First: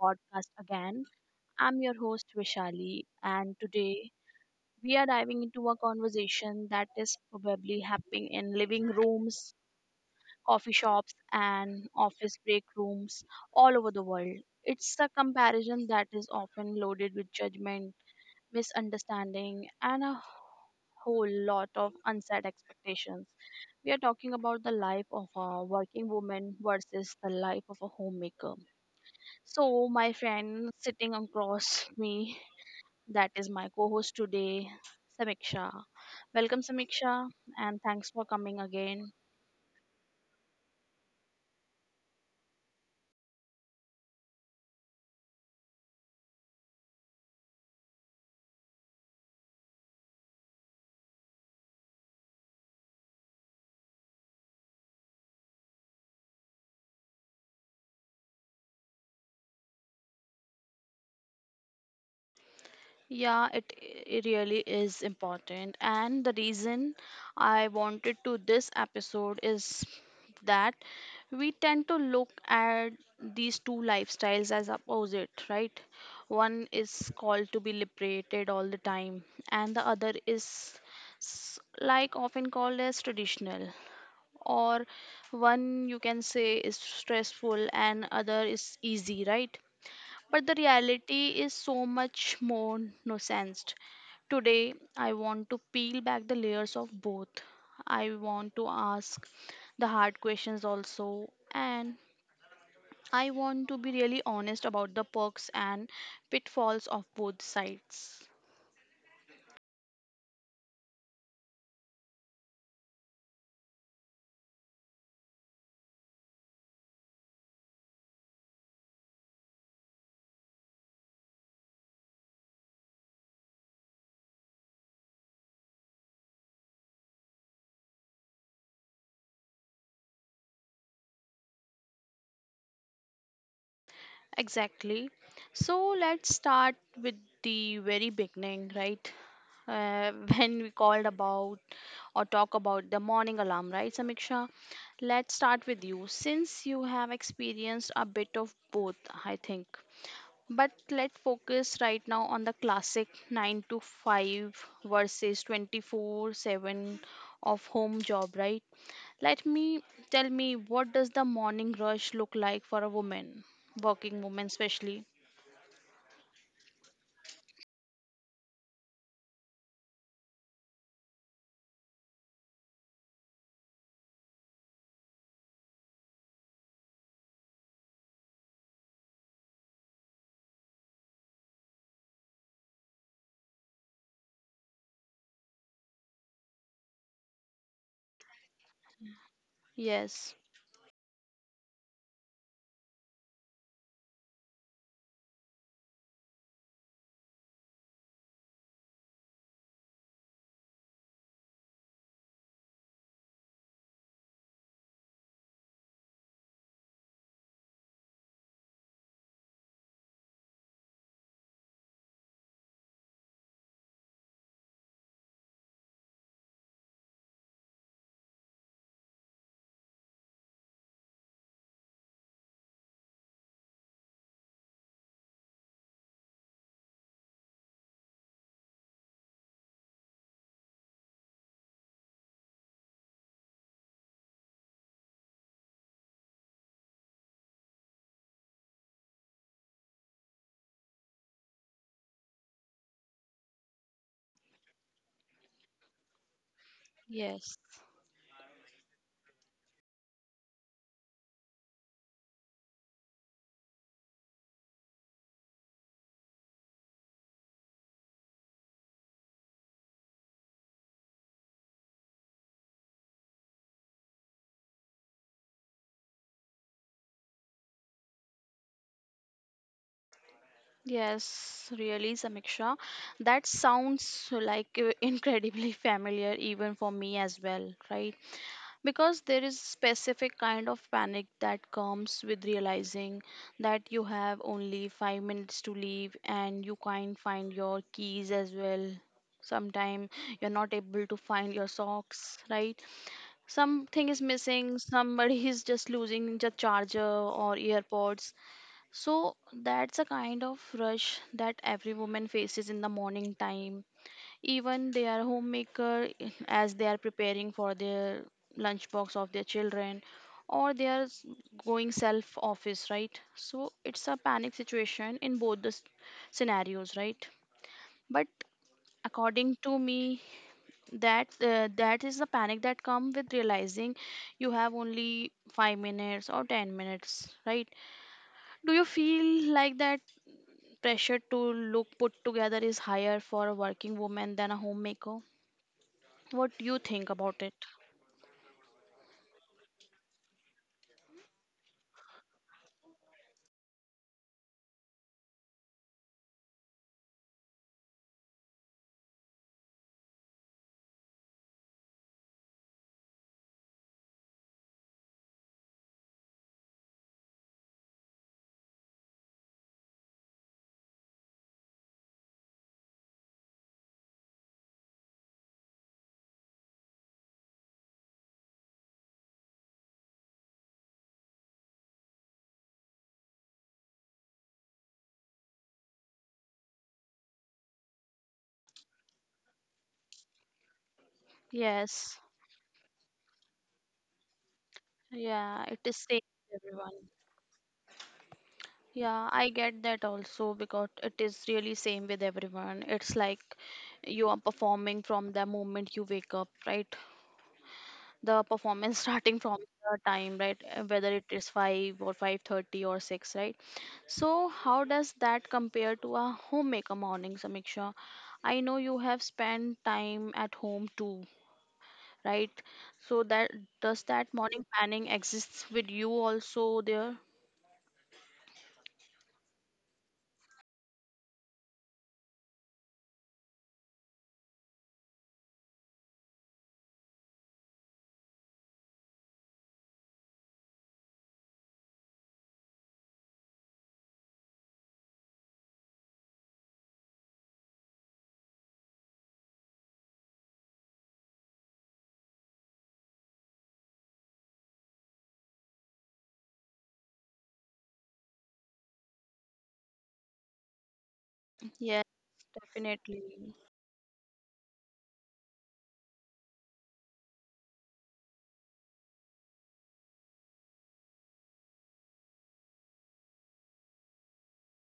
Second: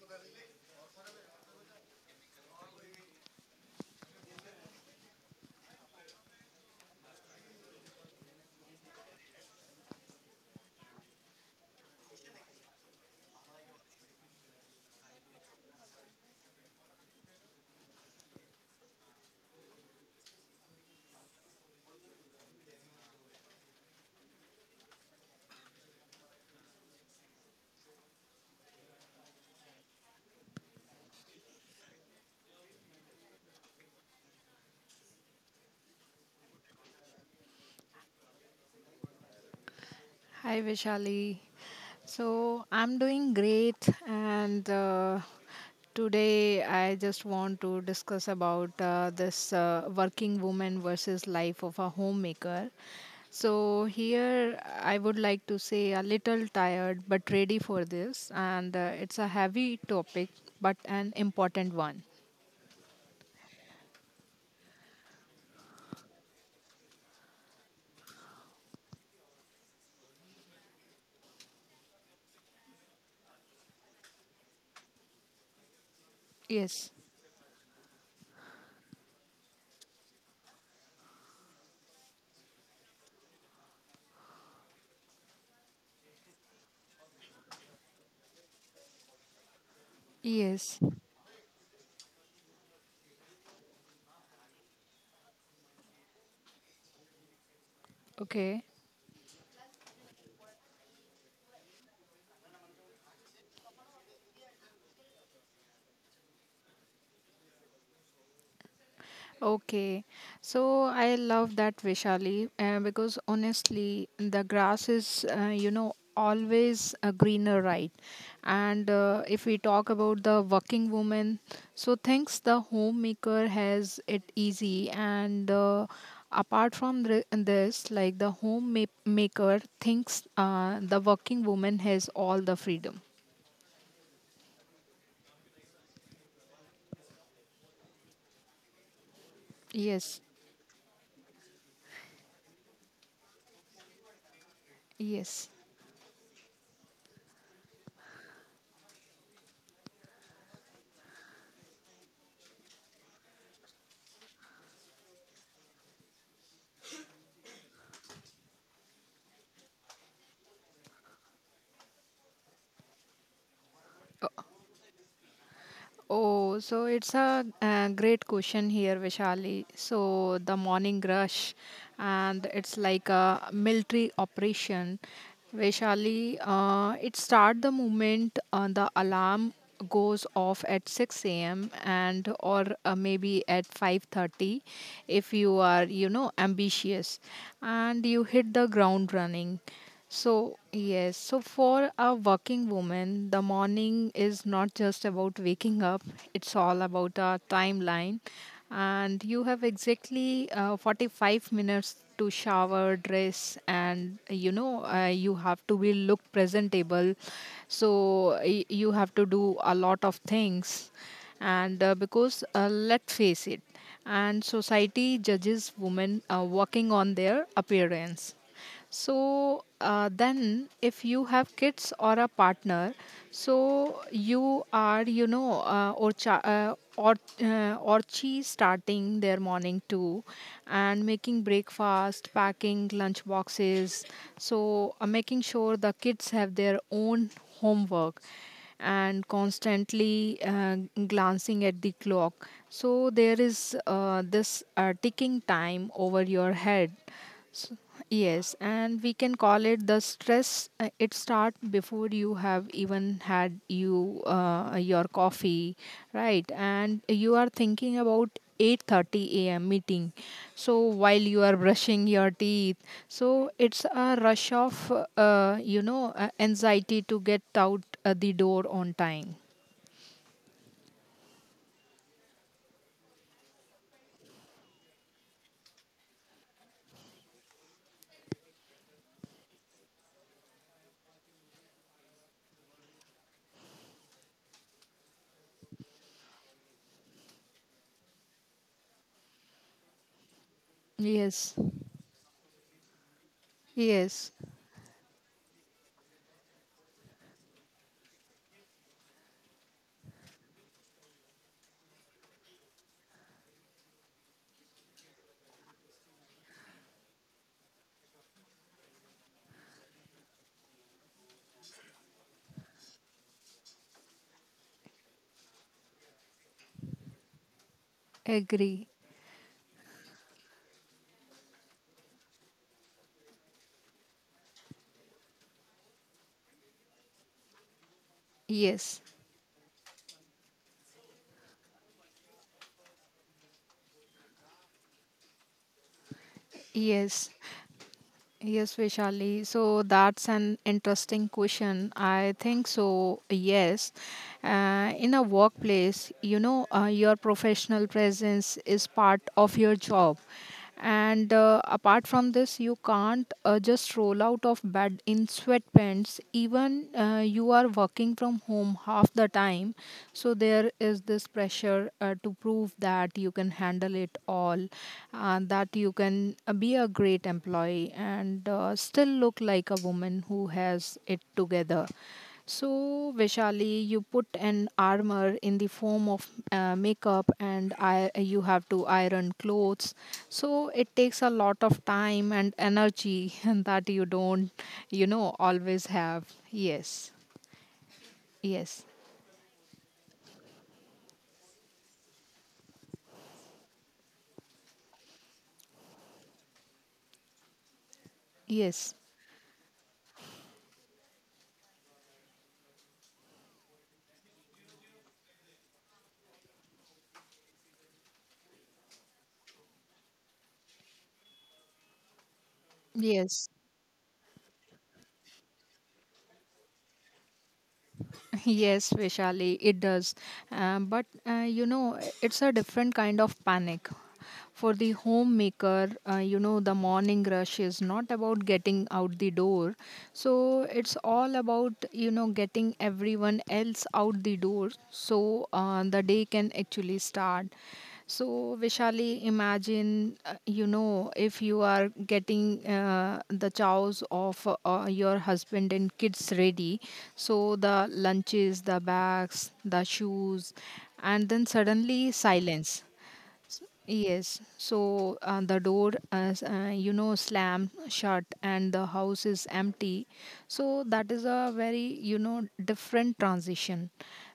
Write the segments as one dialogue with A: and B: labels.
A: podcast again. I'm your host Vishali, and today we are diving into a conversation that is probably happening in living rooms, coffee shops, and office break rooms all over the world. It's a comparison that is often loaded with judgment misunderstanding, and a whole lot of unset expectations. We are talking about the life of a working woman versus the life of a homemaker. So, my friend sitting across me, that is my co host today, Samiksha. Welcome, Samiksha, and thanks for coming again.
B: Hi, Vishali. So I'm doing great, and today I just want to discuss about this working woman versus life of a homemaker. So here I would like to say a little tired but ready for this, and it's a heavy topic but an important one.
A: Yeah, it really is important. And the reason I wanted to this episode is that we tend to look at these two lifestyles as opposite, right? One
B: Yes.
A: is called to be liberated all the time, and the other is like often called as traditional. Or one you can say is stressful and other is easy, right? But the
B: Yes.
A: reality is so much more nuanced. Today, I want to peel back the layers of both. I want
B: Okay.
A: to ask the hard questions also, and I want to be really honest about the perks and pitfalls of both sides.
B: Okay, so I love that Vishali because honestly, the grass is, always a greener, right? And if we talk about the working woman, so thinks the homemaker has it easy, and apart from this, like the homemaker thinks the working woman has all the freedom.
A: Exactly. So let's start with the very beginning, right?
B: Yes,
A: When we called about or talk about the morning alarm, right, Samiksha? Let's
B: yes.
A: start with you since you have experienced a bit of both, I think. But let's focus right now on the classic 9 to 5 versus 24/7 of home job, right? Let me tell me what does the morning rush look like for a woman, working woman especially?
B: Oh, so it's a, great question here, Vishali. So the morning rush, and it's like a military operation. Vishali, it start the moment the alarm goes off at 6 a.m. and or maybe at 5:30 if you are you know ambitious and you hit the ground running
A: Yes,
B: so, yes, so for a working woman, the morning is not just about waking up, it's all about a timeline. And you have exactly 45 minutes to shower, dress, and you have to be look presentable. So, you have to do a lot of things. And because, let's face it, and society judges women working on their appearance so then if you have kids or a partner so you are you know or or orchi starting their morning too and making breakfast packing lunch boxes so making sure the kids have their own homework and constantly glancing at the clock so there is this ticking time over your head.
A: yes.
B: So, yes, and we can call it the stress. It start before you have even had you your coffee, right? And you are thinking about 8:30 a.m. meeting. So while you are brushing your teeth, so it's a rush of anxiety to get out the door on time.
A: Yes, really, Samiksha. That sounds like incredibly familiar even for me as well, right? Because there is specific kind of panic that comes with realizing that you have only 5 minutes to leave and you can't find your keys as well. Sometime you're not able to find your
B: Yes,
A: socks, right? Something is missing,
B: yes,
A: somebody is just losing the charger or earpods, so that's a kind of rush that every woman faces in the morning time. Even they are homemaker as they are preparing for their lunchbox of their children or they are going self office, right? So it's a panic situation in both the scenarios, right? But according to
B: agree.
A: me that that is the panic that come with realizing you have only 5 minutes or 10 minutes, right? Do you feel like that
B: Yes,
A: pressure to look put together is higher for a working woman than a homemaker? What do you think about it?
B: yes. Yes, Vishali. So that's an interesting question. I think so. Yes, in a workplace, you know, your professional presence is part of your job, and apart from this, you can't just roll out of bed in sweatpants. Even you are working from home half the time, so there is this pressure to prove that you can handle it all, and that you can be a great employee and still look like a woman who has it together. So, Vishali, you put an armor in the form of makeup, and you have to iron clothes. So it takes a lot
A: Yes,
B: of time and energy and that you don't,
A: yeah,
B: you
A: it is
B: know,
A: same
B: always
A: with
B: have.
A: everyone.
B: Yes,
A: Yeah, I
B: yes,
A: get that also because it is really same with everyone. It's like you are performing from the moment you wake up, right? The performance starting from
B: yes,
A: the time right, whether it is 5 or 5:30 or 6, right? So how does that compare to a homemaker morning, Samiksha? I know you have spent time at home too, right? So that, does
B: yes.
A: that morning planning exists with you also there?
B: Yes, Vishali, it does. But you know, it's a different kind of panic. For the homemaker, you know, the morning rush is not about getting out the door. So it's all about, you know, getting everyone else out the door so the day can actually start. So, Vishali, imagine, you know, if you are getting the chows of your husband and kids ready, so the lunches, the bags, the shoes, and then
A: Yes,
B: suddenly
A: definitely,
B: silence. Yes, so the door, as you know, slammed shut and the house is empty. So that is a very, you know, different transition.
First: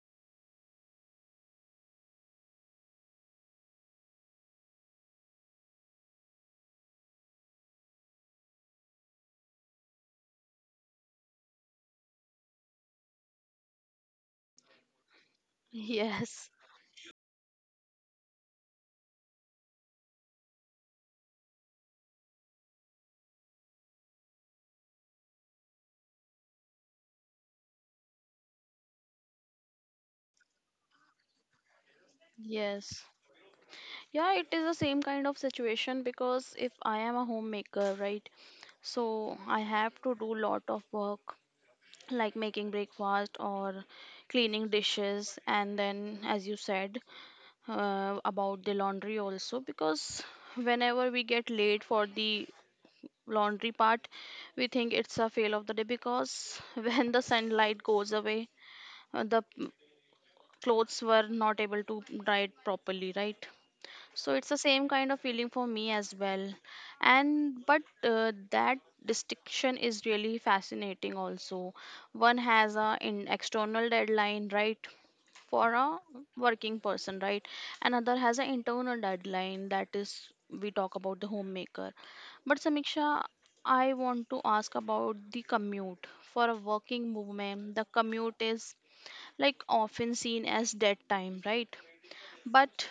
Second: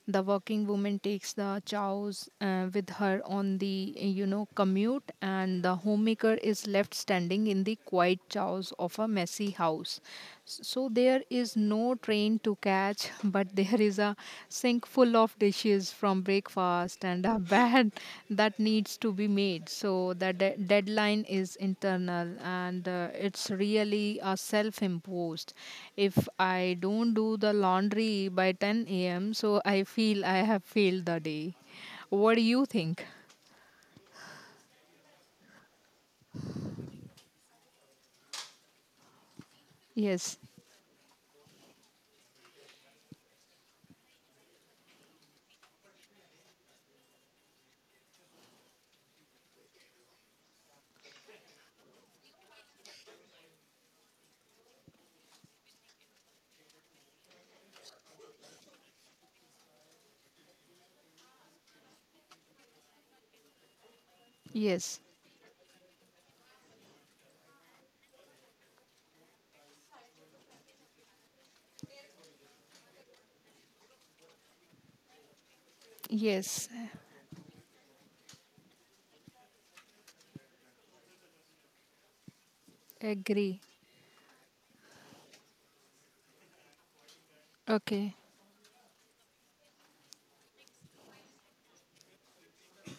B: The working woman takes the chows with her on the, you know, commute, and the homemaker is left standing in the quiet chows of a messy house. So there is no train to catch, but there is a sink full of dishes from
A: yes,
B: breakfast and a bed that needs to be made. So the deadline is internal and it's really a self imposed. If I don't do the laundry by 10 a.m., so I feel I have failed the day. What do you think?
A: yes. Yeah, it is the same kind of situation because if I am a homemaker, right, so I have to do
B: Yes,
A: lot of work like making breakfast or cleaning dishes, and then as you said, about the laundry also, because whenever we get late for the laundry part, we think it's a fail of the day because when the sunlight goes away, the clothes were not able to dry it properly, right? So it's the same
B: yes,
A: kind of feeling for me as well. And but that distinction is really fascinating also. One has a in external deadline, right? For a
B: yes,
A: working person, right? Another has an internal deadline, that is we talk about the homemaker. But Samiksha,
B: agree.
A: I want to ask about the commute. For a working woman, the
B: Okay,
A: commute is like often seen as dead time, right? But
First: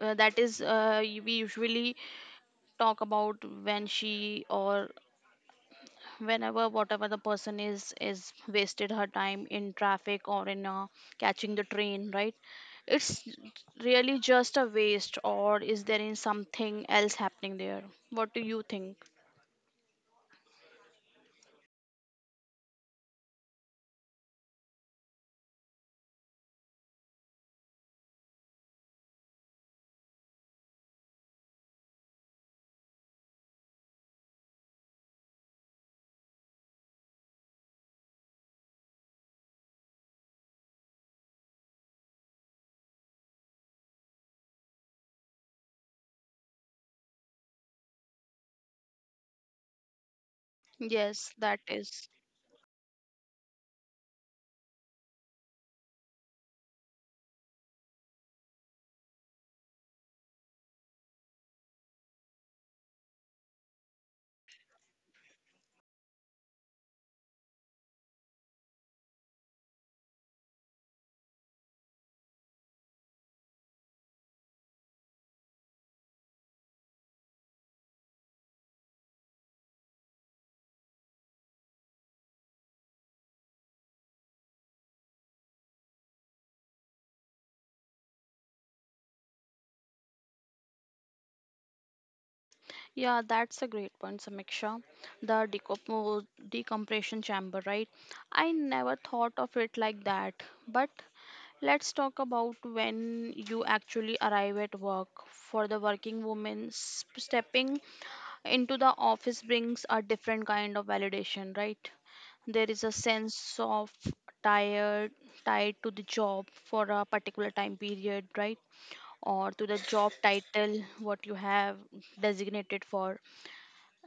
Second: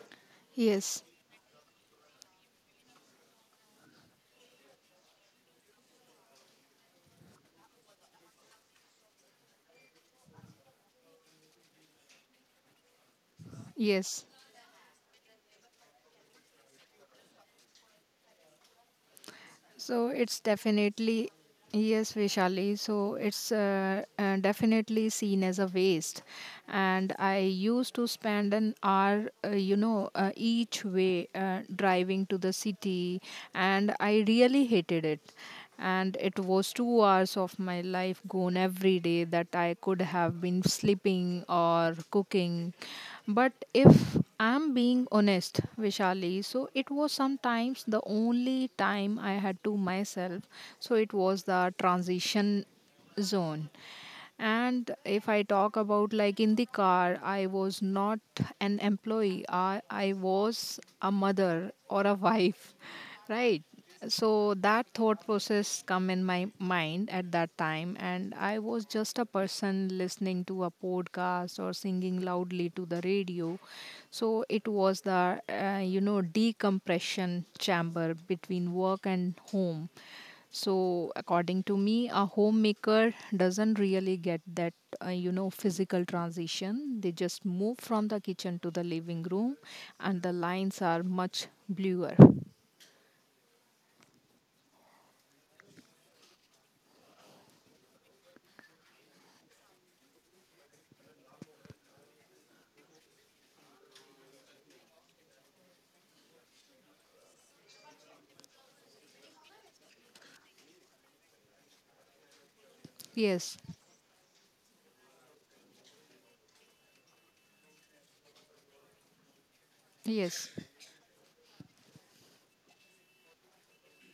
A: that is
B: yes,
A: we usually talk about when she, or whenever whatever the person is, wasted her time in traffic or in catching the train, right? It's really
B: yes.
A: just a waste, or is there in something else happening there? What do you think?
B: So it's definitely, yes, Vishali. So it's definitely seen as a waste. And I used to spend an hour, each way driving to the city, and I really hated it. And it was 2 hours of my life gone every day that I could have been sleeping or cooking. But if I'm being honest, Vishali. So it was sometimes the only time I had to myself. So it
A: Yes,
B: was
A: that
B: the
A: is.
B: transition zone. And if I talk about like in the car, I was not an employee. I was a mother or a wife, right? So that thought process come in my mind at that time, and I was just a person listening to a podcast or singing loudly to the radio so it was the, you know, decompression chamber between work and home. So according to me, a homemaker doesn't really get that, you know, physical transition. They just move from the kitchen to the living room, and the lines are much bluer.
A: Yeah, that's a great point, Samiksha. The decompression chamber, right? I never thought of it like that, but let's talk about when you actually arrive at work. For the working woman, stepping into the office brings a different kind of validation, right? There is a
B: Yes,
A: sense of tired tied to the job for a particular time period, right? Or to the job
B: yes.
A: title, what you have designated for.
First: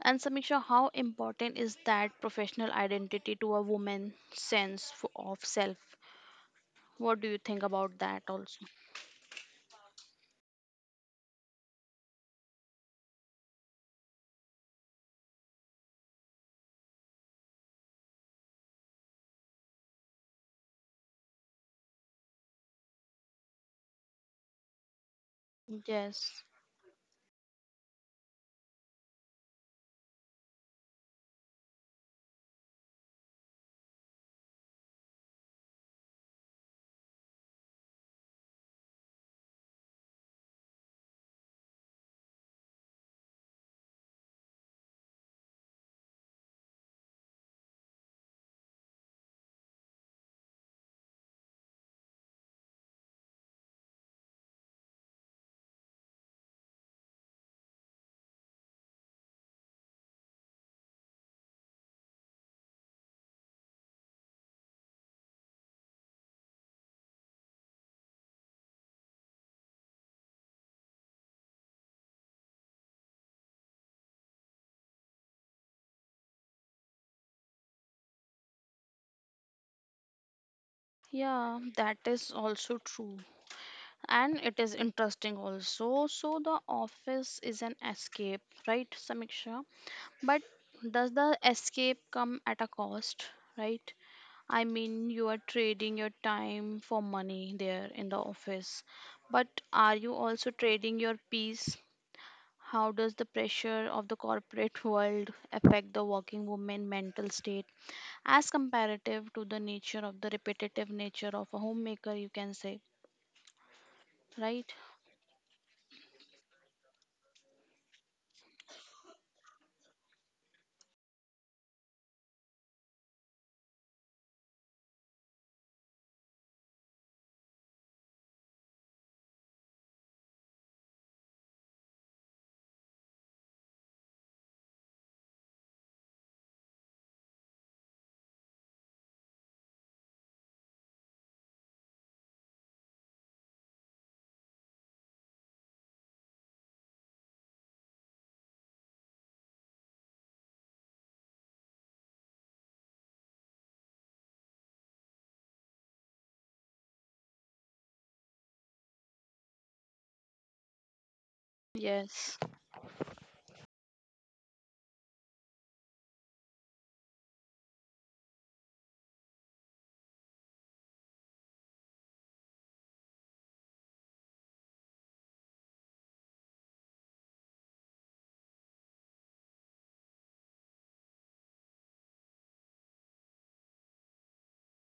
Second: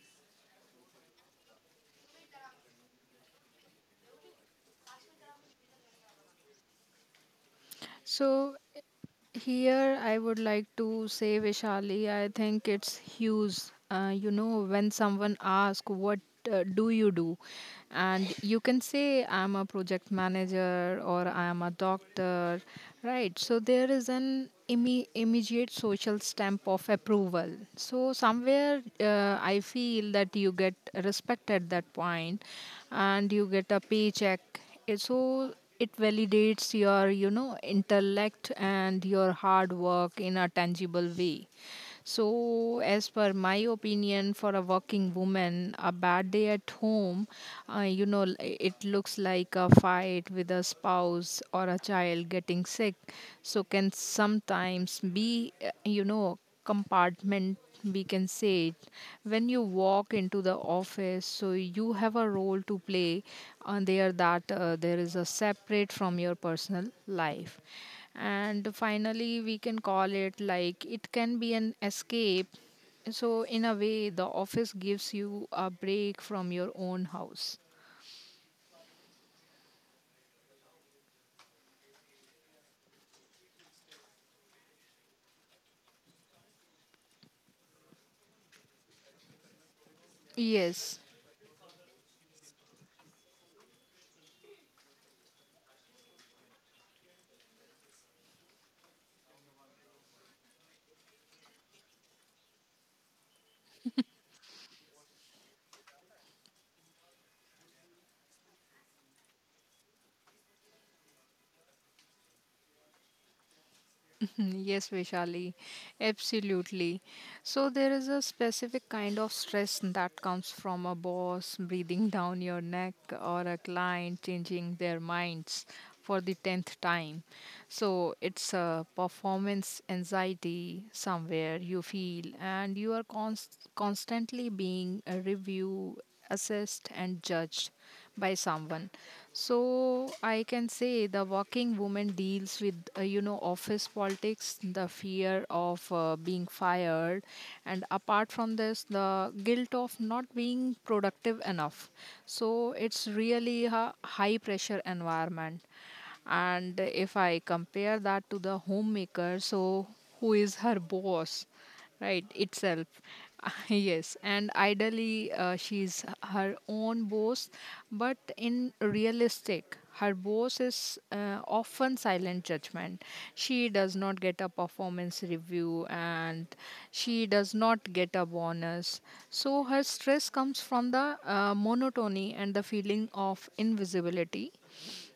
A: And Samiksha, how important is that professional identity to a woman's sense of self? What do you think about that
B: So
A: also?
B: here, I would like to say, Vishali, I think it's huge. You know, when someone asks, what do you do? And you can say, I'm a project manager or I'm a doctor, right? So there is an immediate social
A: Yes.
B: stamp of approval. So somewhere I feel that you get respect at that point and you get a paycheck. Eh, so it validates your, you know, intellect and your hard work in a tangible way. So, as per my opinion, for a working woman, a bad day at home, you know, it looks like a fight with a spouse or a child getting sick. So, can sometimes be, you know, compartment we can say it when you walk into the office so you have a role to play on there that there is a separate from your personal life and finally we can call it like it can be an escape so in a way the office gives you a break from your own house.
A: Yeah, that is also true. And it is interesting also. So the office is an escape, right, Samiksha? But
B: Yes.
A: does the escape come at a cost, right? I mean, you are trading your time for money there in the office. But are you also trading your peace? How does the pressure of the corporate world affect the working woman mental state as comparative to the nature of the repetitive nature of a homemaker, you can say? Right.
B: Yes, Vishali, absolutely. So, there is a specific kind of stress that comes from a boss breathing down your neck or a client changing their minds for the 10th time. So, it's a performance anxiety somewhere you feel, and you are constantly being reviewed, assessed, and judged by someone. So I can say the working woman deals with you know office politics the fear of being fired and apart from this the guilt of not being productive enough so it's really a high pressure environment. And if I compare that to the homemaker, so who is her boss? Right
A: Yes,
B: itself. Yes, and ideally she's her own boss but in realistic her boss is often silent judgment. She does not get a performance review and she does not get a bonus. So her stress comes from the monotony and the feeling of invisibility.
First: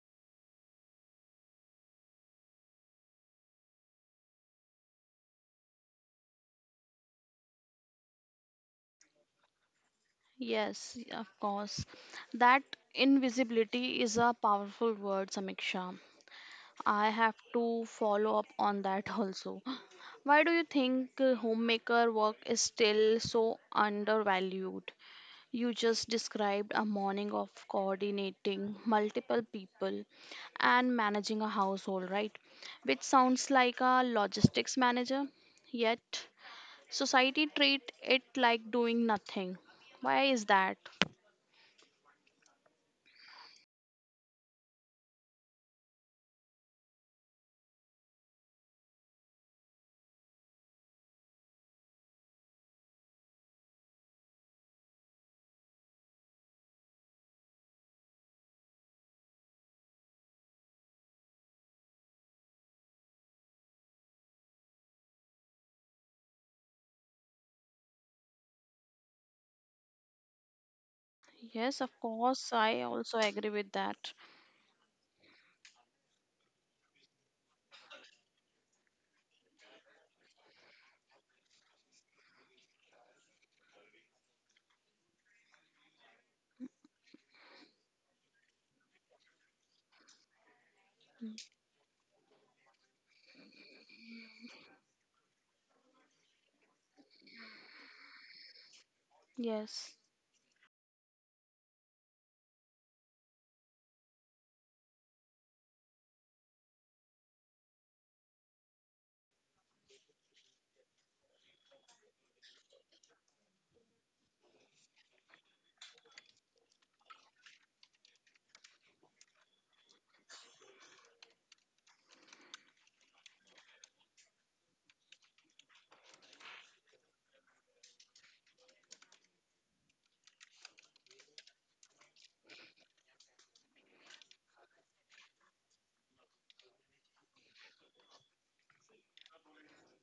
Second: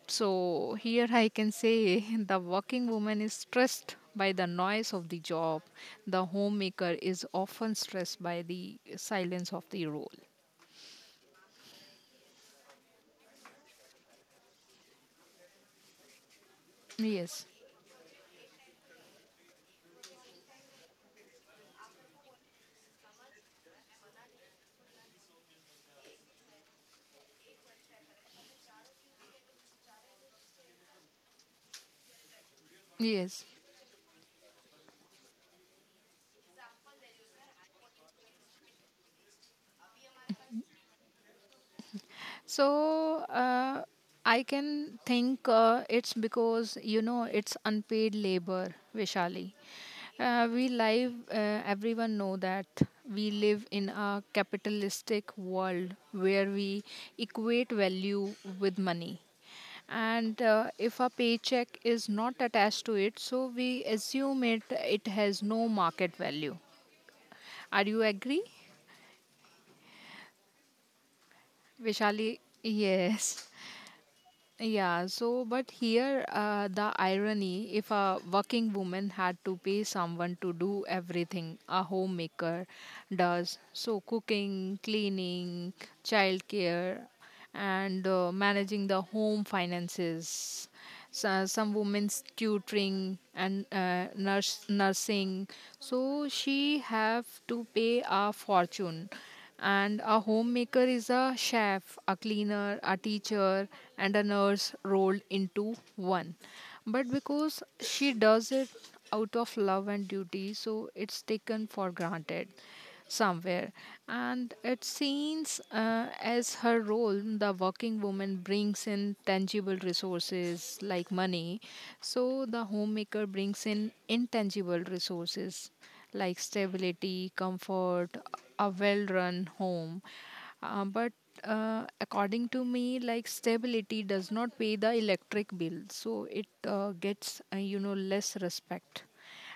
B: So here I can say the working woman is stressed by the noise of the job. The homemaker is often stressed by the silence of the role.
A: yes, of course. That invisibility is a powerful word, Samiksha. I have
B: Yes.
A: to follow up on that also. Why do you think homemaker work is still so undervalued? You just described a morning of coordinating multiple people and managing a household, right, which
B: Yes.
A: sounds like a logistics manager. Yet society treat it like doing nothing. Why is that?
B: So I can think it's because you know it's unpaid labor, Vishali. We live. Everyone know that we live in a capitalistic world where we equate value with money. And if a paycheck is not attached to it so we assume it has no market value. Are you agree,
A: Yes, of
B: Vishali?
A: course, I also
B: Yes.
A: agree with that.
B: Yeah, so but here the irony if a working woman had to pay someone to do everything a homemaker does so cooking, cleaning, childcare, and managing the home finances, so, some women's tutoring and nursing, so she have to pay a fortune.
A: Yes,
B: And a homemaker is a chef, a cleaner, a teacher, and a nurse rolled into one. But because she does it out of love and duty so it's taken for granted somewhere. And it seems as her role, the working woman brings in tangible resources like money, so the homemaker brings in intangible resources like stability, comfort, a well run home. But according to me, like stability does not pay the electric bill, so it gets, you know, less respect.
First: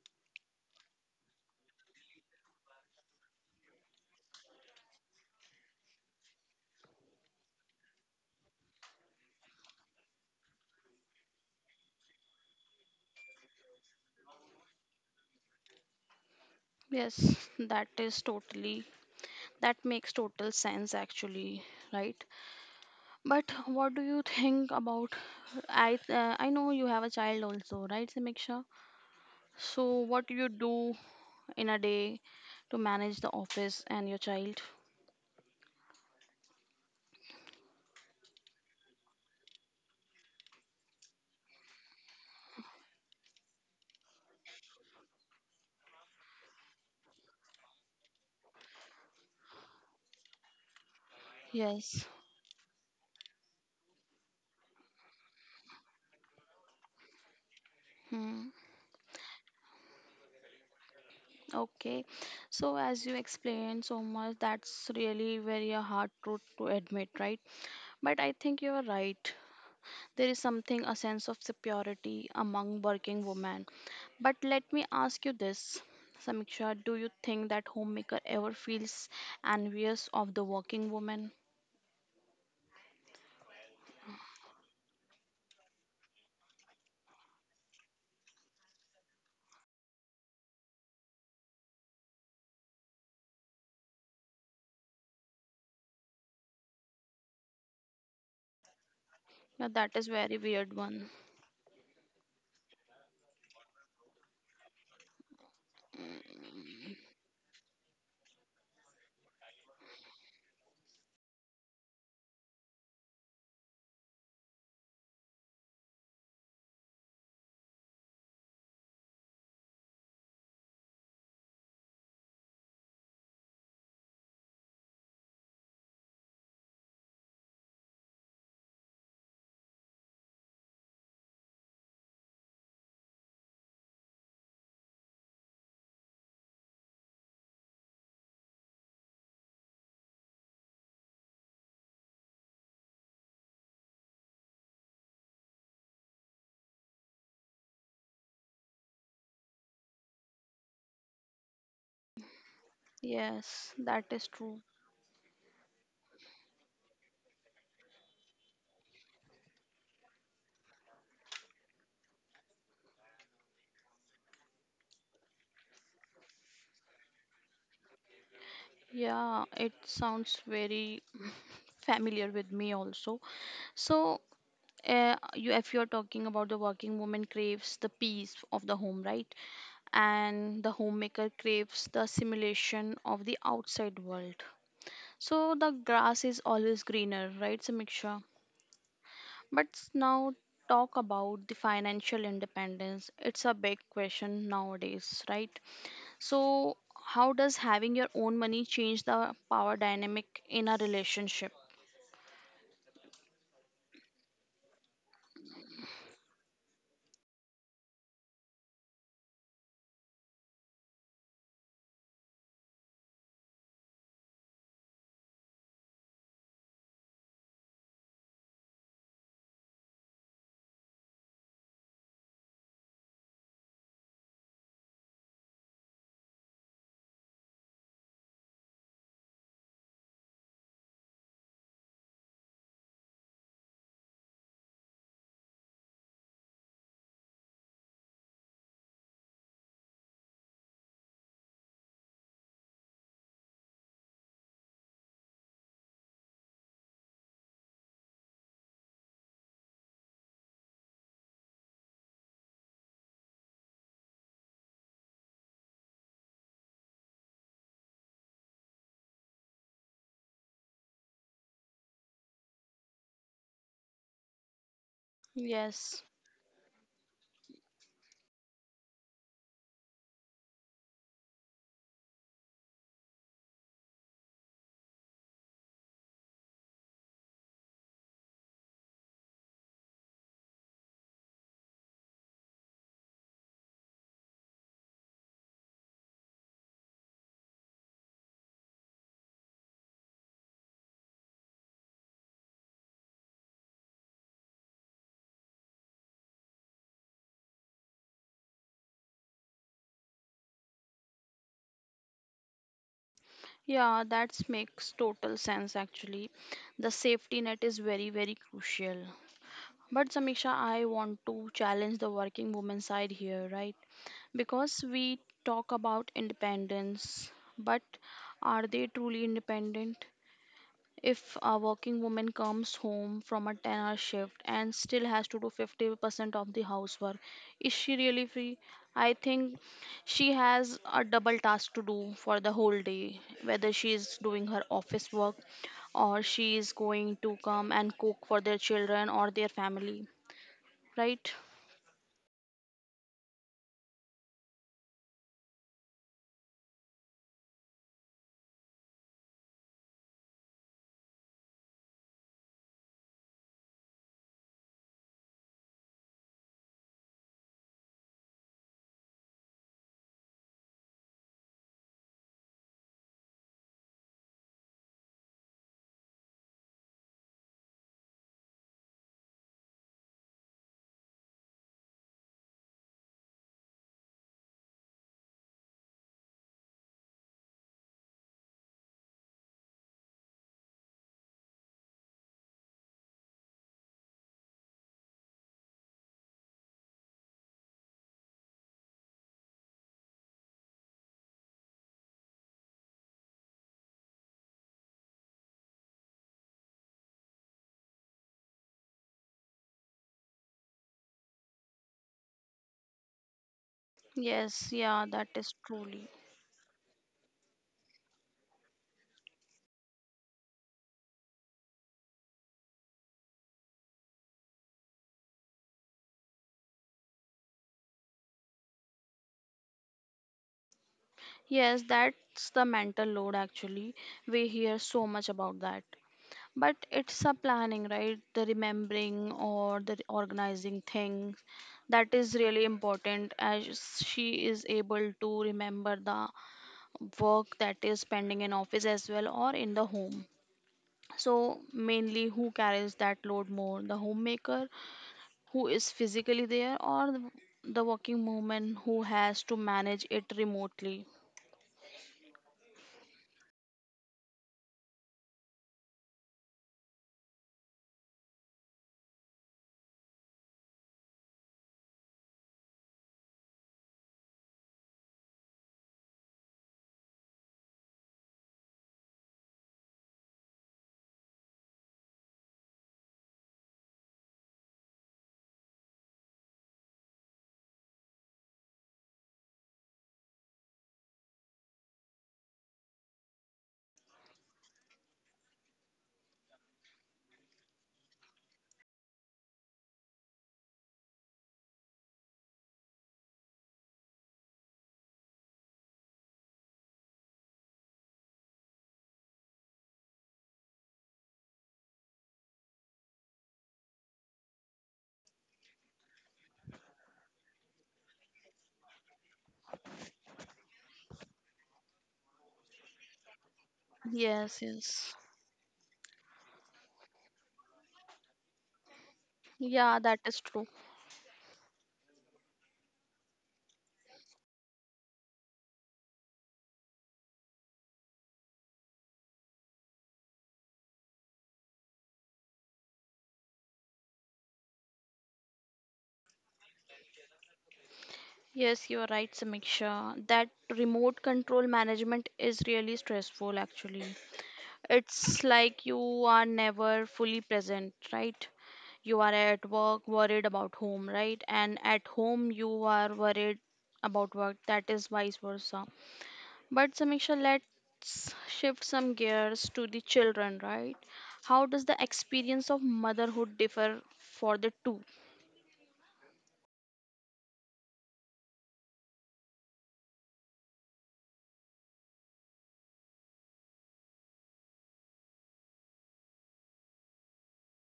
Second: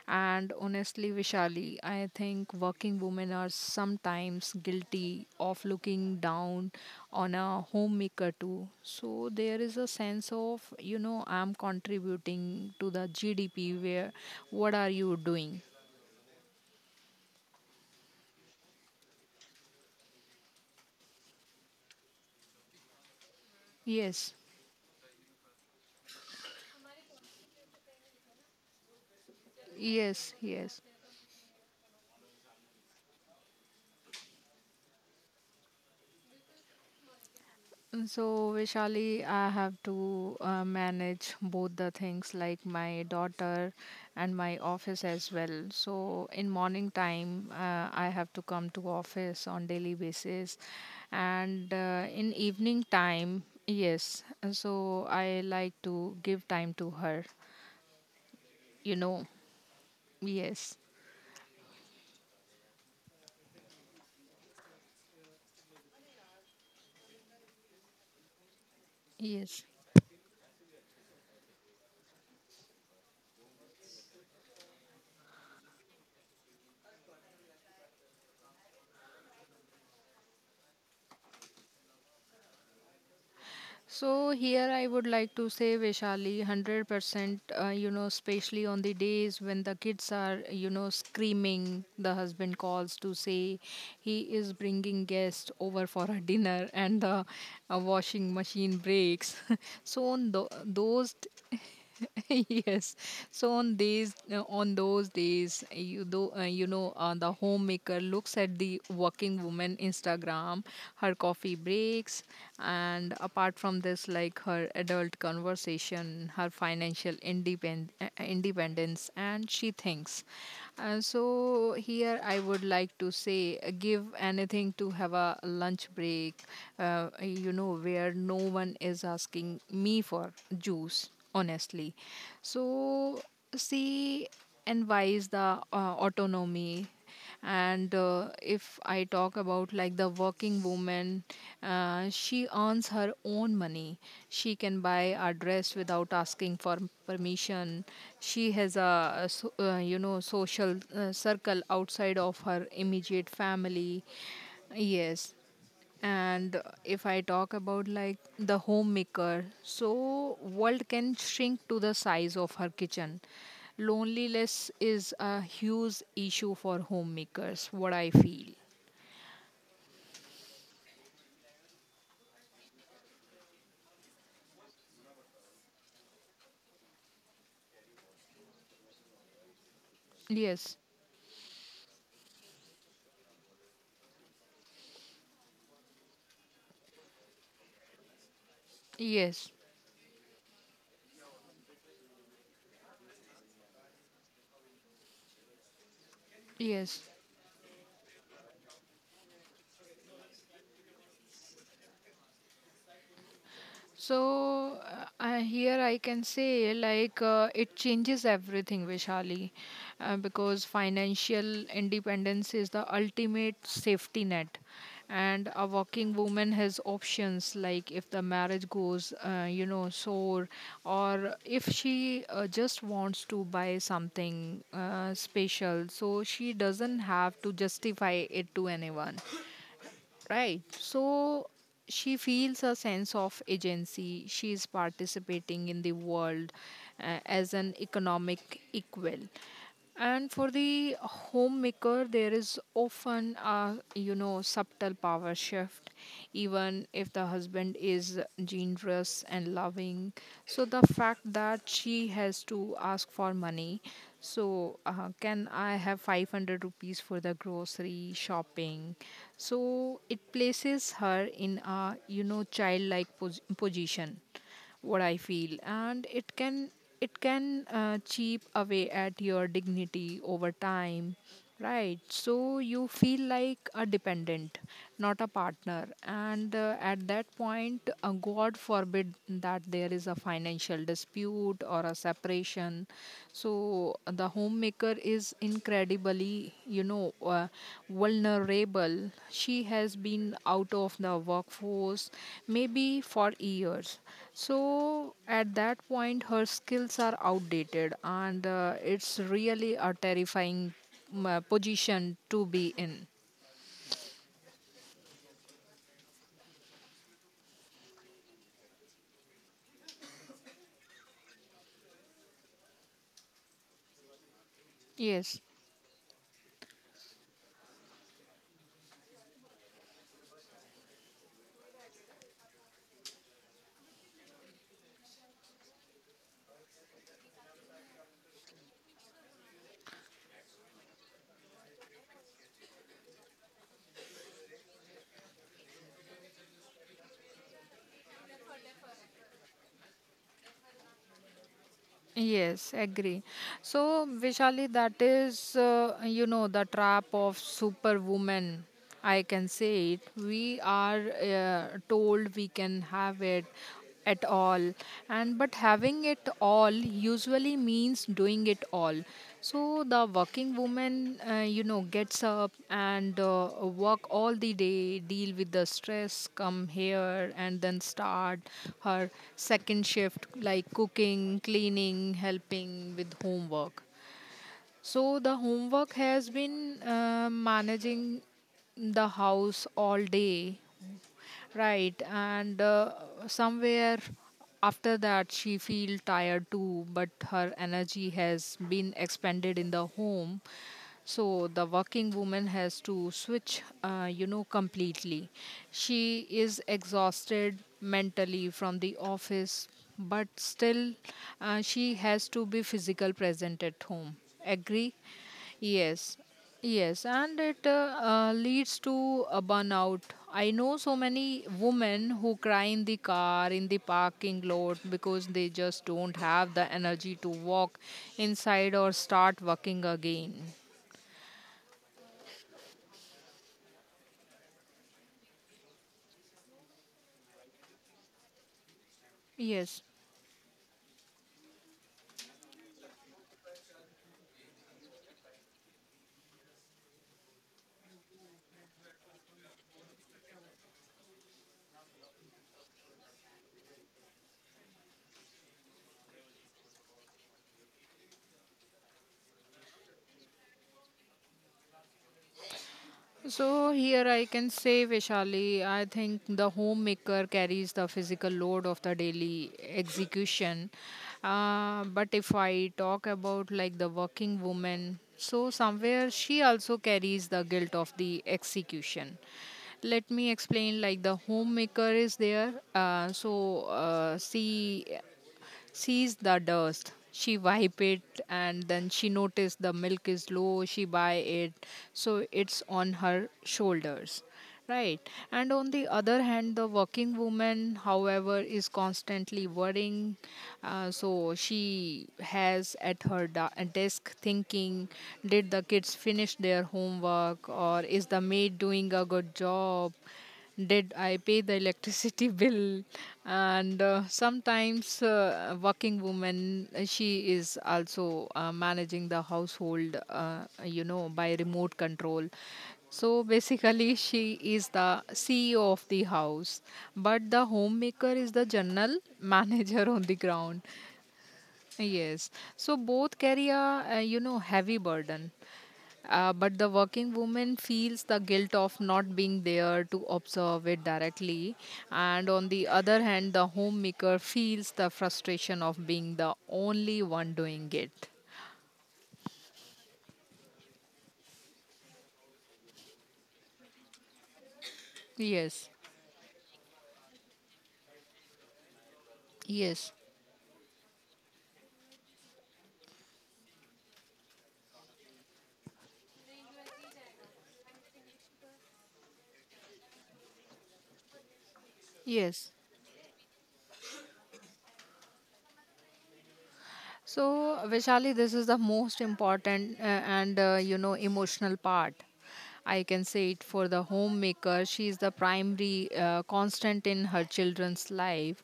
B: And honestly, Vishali, I think working women are sometimes guilty of looking down on a homemaker too. So there is a sense of, you know, I'm contributing to the GDP where what are you doing?
A: yes, that is totally, that makes total sense actually, right? But what do you
B: Yes,
A: think about? I know you have a child also, right, Samiksha? So what
B: yes,
A: do you
B: yes.
A: do in a day to manage the office and your child?
B: So, Vishali, I have to manage both the things like my daughter and my office as well. So, in morning time, I have to come to office on daily basis, and
A: Yes.
B: in evening time, yes. So, I like to give time to her.
A: Hmm.
B: You know, yes,
A: Okay, so as you explained so much, that's really very a hard truth to admit, right? But I think you are right.
B: yes.
A: There is something, a sense of superiority among working women. But let me ask you this, Samiksha, do you think that homemaker ever feels envious of the working woman?
B: So here I would like to say Vaishali 100%, you know, especially on the days when the kids are, you know, screaming, the husband calls to say he is bringing guests over for a dinner and the washing machine breaks
A: Yeah,
B: so
A: that
B: on
A: is
B: tho-
A: very weird
B: those
A: one.
B: yes, so on these on those days you though the homemaker looks at the working woman Instagram, her coffee breaks, and apart from this, like her adult conversation, her independence, and she thinks, so here I would like to say, give anything to have a lunch break, you know, where no one is asking me for juice honestly. So, she envies the autonomy. And if I talk about like the working woman, she earns her own money. She can buy a dress without asking for permission. She has a you know social circle outside of her immediate family.
A: Yes, that is true.
B: Yes. And if I talk about like the homemaker, so world can shrink to the size of her kitchen. Loneliness is a huge issue for homemakers, what I feel.
A: Yeah, it sounds very familiar with me also. So if you're talking about the working woman craves the peace of the home, right,
B: Yes,
A: and the homemaker craves the simulation of the outside world, so the grass is always greener, right, Samiksha?
B: yes,
A: But now talk about the financial independence, it's a big question nowadays, right?
B: yes.
A: So how does having your own money change the power dynamic in a relationship?
B: So here I can say, like, it changes everything, Vishali, because financial independence is the ultimate safety net, and a working woman has options, like if the marriage goes, you know, sore, or if she just wants to buy something special, so she doesn't have to justify it to anyone, right? So she feels a sense of agency, she is participating in the world as an economic equal. And for the homemaker, there is often a, you know, subtle power shift, even if the husband is generous and loving. So the fact that she has to ask for money, so, can I have 500 rupees for the grocery shopping? So, it places her in a, you know, position, what I feel. And
A: Yes.
B: it can cheap away at your dignity over time. Right, so you feel like a dependent, not a partner. And at that point, God forbid that there is a financial dispute or a separation. So the homemaker is incredibly, you know, vulnerable. She has been out of the workforce maybe for years. So at that point, her skills are outdated, and it's really a terrifying position to be in.
A: Yeah, that makes total sense actually. The safety net is very, very crucial. But Samiksha, I want to challenge the working woman side here, right? Because
B: Yes,
A: we talk about independence, but are they truly independent? If a working woman comes home from a 10-hour shift and still has to do 50% of the housework, is she really free? I think she has a double task to do for the whole day, whether she is doing her office work or she is going to come and cook for their children or their family, right?
B: yes, agree. So, Vishali, that is, you know, the trap of superwoman. I can say it. We are told we can have it at all, and but having it all usually means doing it all. So the working woman, you know, gets up and work all the day, deal with the stress, come here, and then start her second shift, like cooking, cleaning, helping with homework. So the homework has been managing the house all day. Right, and somewhere after that she feel tired too, but her energy has been expended in the home. So the working woman has to switch, you know, completely. She is exhausted mentally from the office, but still she has to be physical present at home. Agree?
A: Yes, yeah, that is
B: Yes,
A: truly.
B: yes, and it leads to a burnout. I know so many women who cry in the car, in the parking lot, because they just don't have the energy to walk inside or start working again.
A: Yes, that's the mental load actually. We hear so much about that. But it's a planning, right? The
B: Yes.
A: remembering or the organizing things, that is really important as she is able to remember the work that is pending in office as well or in the home. So, mainly who carries that load more? The homemaker who is physically there or the working woman who has to manage it remotely?
B: So here I can say, Vishali, I think the homemaker carries the physical load of the daily execution. But if I talk about like the working woman, so somewhere she also carries the guilt of the execution. Let me explain, like the homemaker is there. Sees the dust. She wipe it, and then she notice the milk is low. She buy it, so it's on her shoulders. Right. And on the other hand, the working woman, however, is constantly worrying. So she has at her desk thinking, did the kids finish their homework, or is the maid doing a good job? Did I pay the electricity bill? And sometimes, working woman, she is also managing the household, you know, by remote control. So basically, she is
A: Yes,
B: the
A: yes.
B: CEO of the house, but the homemaker is the general manager on the
A: Yeah,
B: ground.
A: that is true.
B: Yes. So both carry a, you know, heavy burden. But the working woman feels the guilt of not being there to observe it directly. And on the other hand, the homemaker feels the frustration of being the only one doing it.
A: Yes, you are right, Samiksha. That remote control management is really stressful, actually.
B: Yes,
A: It's like you are never fully present, right? You are
B: yes,
A: at work worried about home, right? And at home you are worried about work. That is vice versa. But Samiksha, let's shift some gears to the children, right? How does
B: yes.
A: the experience of motherhood differ for the two?
B: So, Vishali, this is the most important and you know emotional part. I can say it, for the homemaker. She is the primary constant in her children's life.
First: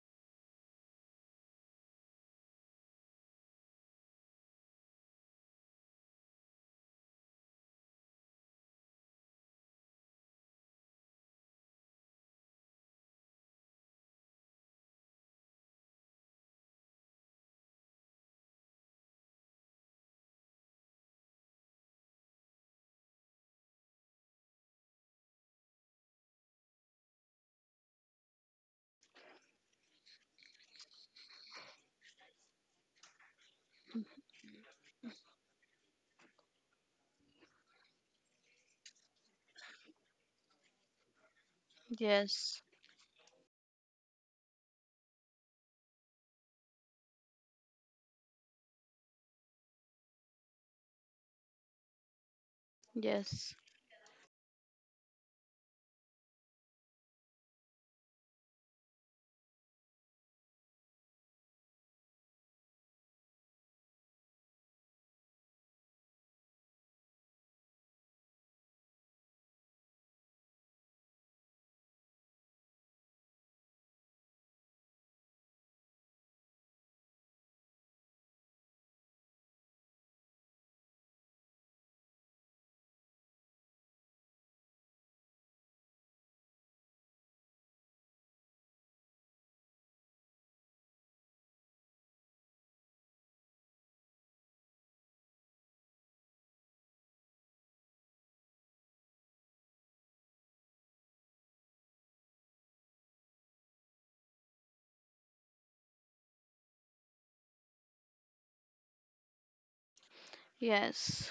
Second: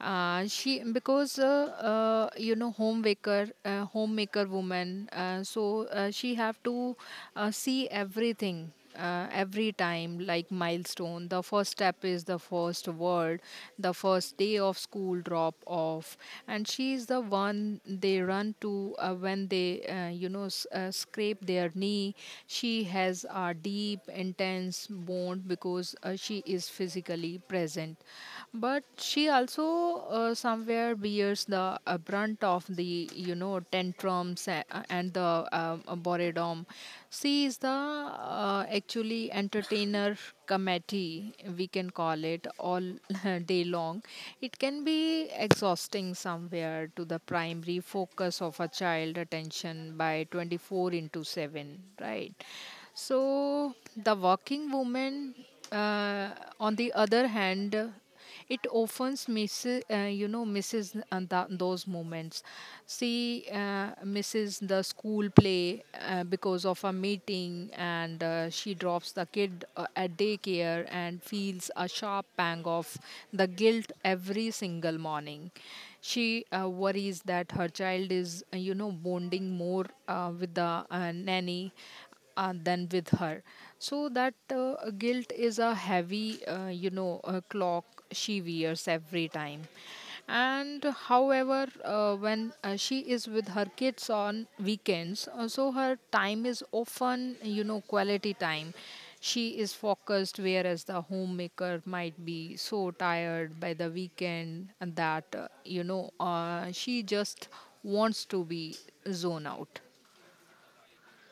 B: She because You know, homemaker, homemaker woman. She have to see everything every time, like milestone, the first step is the first word, the first day of school drop off, and she is the one they run to when they, scrape their knee. She has a deep intense bond because she is physically present, but she also somewhere bears the brunt of the, you know, tantrum and the boredom. She is the actually entertainer committee, we can call it,
A: Yes,
B: all day long. It can be exhausting somewhere to the primary focus of a child attention by 24 into 7, right?
A: yes,
B: So the working woman, uh, on the other hand, it often misses you know misses the, those moments. She misses the school play because of a meeting, and she drops the kid at daycare and feels a sharp pang of the guilt every single morning. She worries that her child is, you know, bonding more with the nanny than with her. So that guilt is a heavy, you know, clock she wears every time. And however, when she is with her kids on weekends, so her time is often, you know, quality time. She is focused, whereas the homemaker might be so tired by the weekend that, you know, she just wants to be zone out.
A: yes.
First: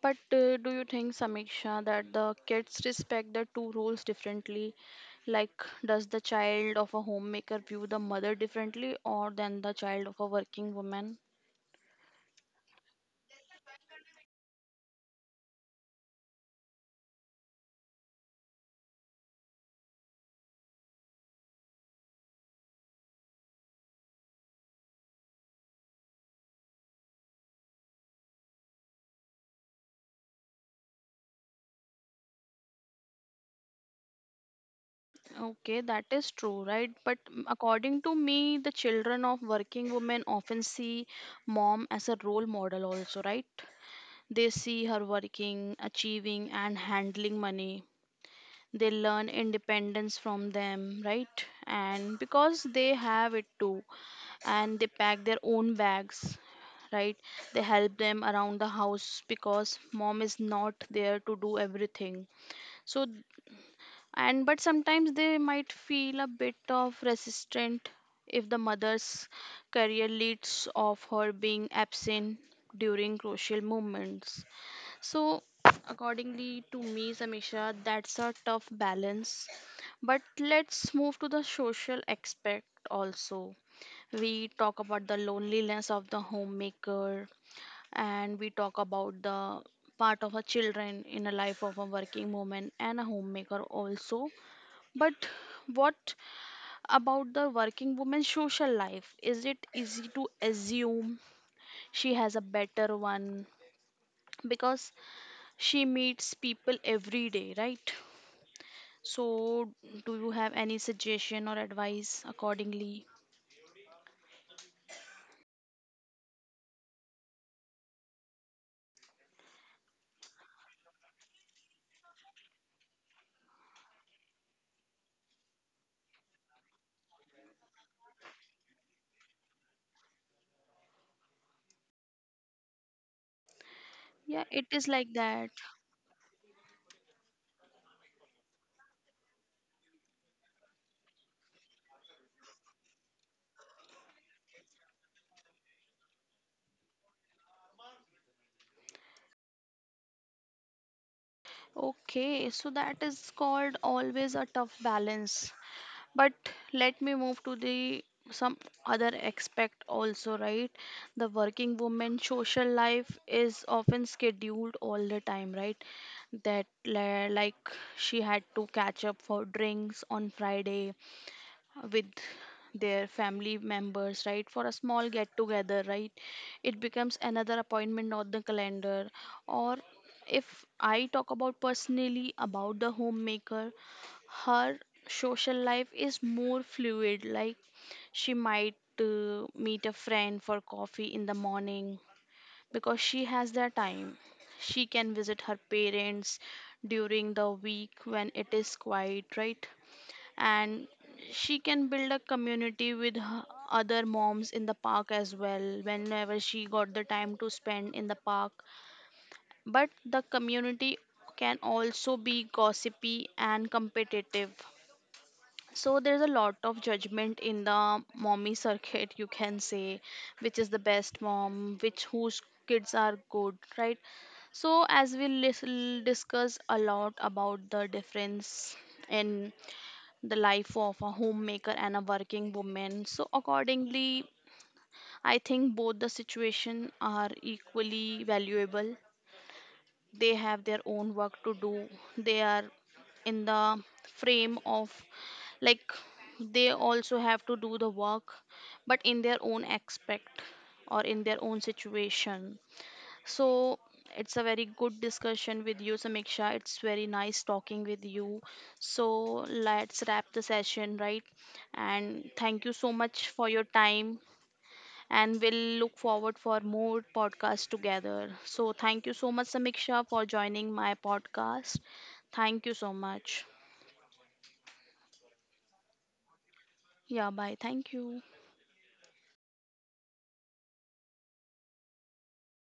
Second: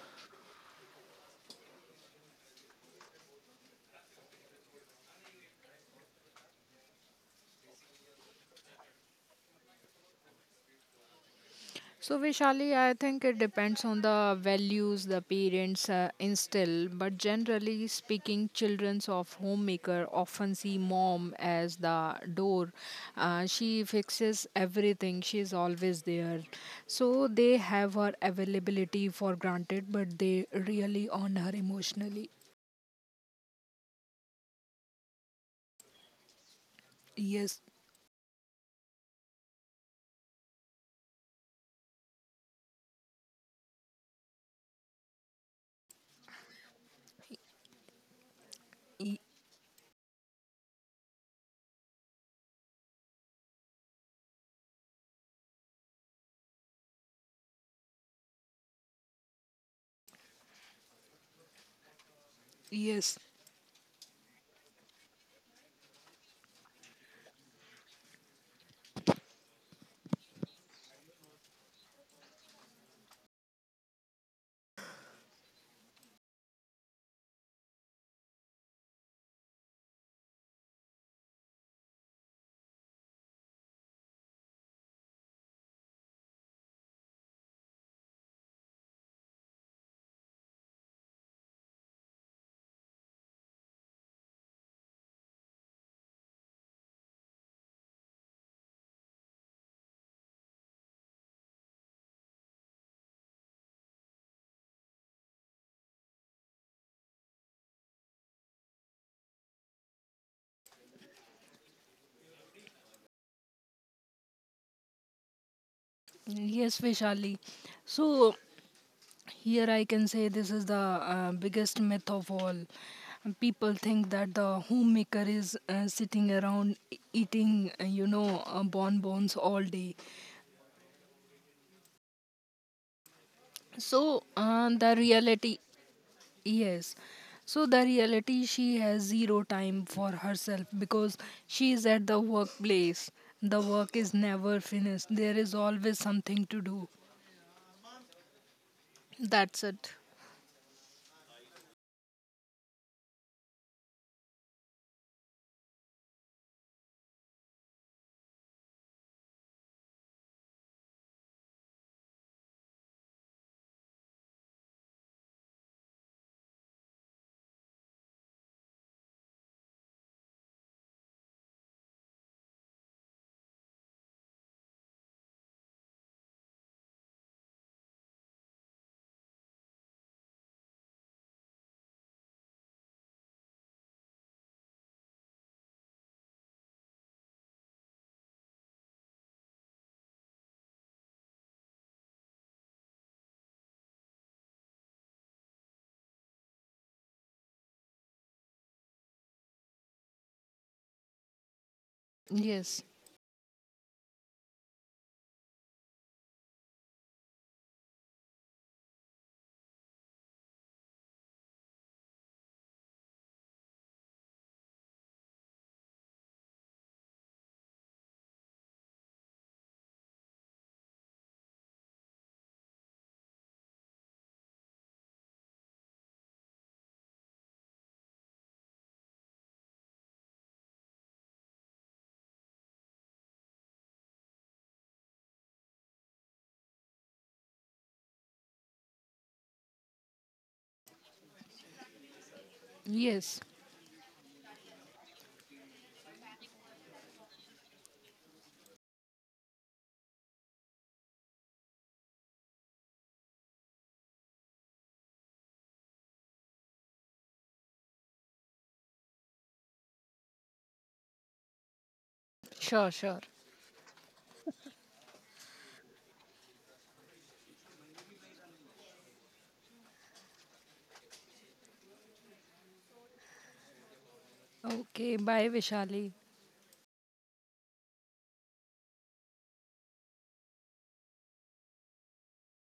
A: But do you think, Samiksha, that the kids respect the two roles differently? Like, does the child of a homemaker view the mother differently or than the child of a working woman?
B: So, Vishali, I think it depends on the values the parents instill, but generally speaking, children of homemaker often see mom as the door. She fixes everything, she is always there. So, they have her availability for granted, but they really own her emotionally.
A: Okay, that is true, right? But
B: Yes,
A: according to me, the children of working women often see mom as a role model, also, right? They see her working, achieving, and handling money. They
B: y-
A: learn independence from them, right? And because they have it too, and they pack their own bags, right, they help them around the house because mom is not there to do everything. So
B: yes,
A: and but sometimes they might feel a bit of resistant if the mother's career leads of her being absent during crucial moments. So, accordingly to me, Samisha, that's a tough balance. But let's move to the social aspect also. We talk about the loneliness of the homemaker, and we talk about the part of a children in a life of a working woman and a homemaker also. But what about the working woman's social life? Is it easy to assume she has a better one? Because she meets people every day, right? So, do you have any suggestion or advice accordingly?
B: yes, Vishali. So, here I can say this is the biggest myth of all. People think that the homemaker is sitting around eating, you know, bonbons all day.
A: Yeah, it
B: So
A: is like
B: the
A: that.
B: reality, yes. So the reality, she has zero time for herself because she is at the workplace. The work is never finished. There is always something to do. That's it.
A: Okay, so that is called always a tough balance. But let me move to the some other aspect also, right? The working woman social life is often scheduled all the time, right? That like, she had to catch up for drinks on Friday with their family members, right, for a small get together, right, it becomes another appointment on the calendar. Or if I talk about personally about the homemaker, her social life is more fluid, like she might meet a friend for coffee in the morning because she has that time. She can visit her parents during the week when it is quiet, right? And she can build a community with
B: Yes.
A: her other moms in the park as well, whenever she got the time to spend in the park. But the community can also be gossipy and competitive. So there's a lot of judgment in the mommy circuit, you can say, which is the best mom, which whose kids are good, right? So as we discuss a lot about the difference in the life of a homemaker and a working woman. So, accordingly, I think both the situation are equally valuable. They have their own work to do. They are in the
B: Yes.
A: frame of like, they also have to do the work, but in their own aspect or in their own situation. So it's a very good discussion with you, Samiksha. It's very nice talking with you. So let's wrap the session, right? And thank you so much
B: Sure.
A: for your
B: Sure.
A: time. And we'll look forward for more podcasts together. So thank you so much, Samiksha, for joining my podcast. Thank you so much.
B: Okay. Bye, Vishali.
A: Yeah, bye. Thank you.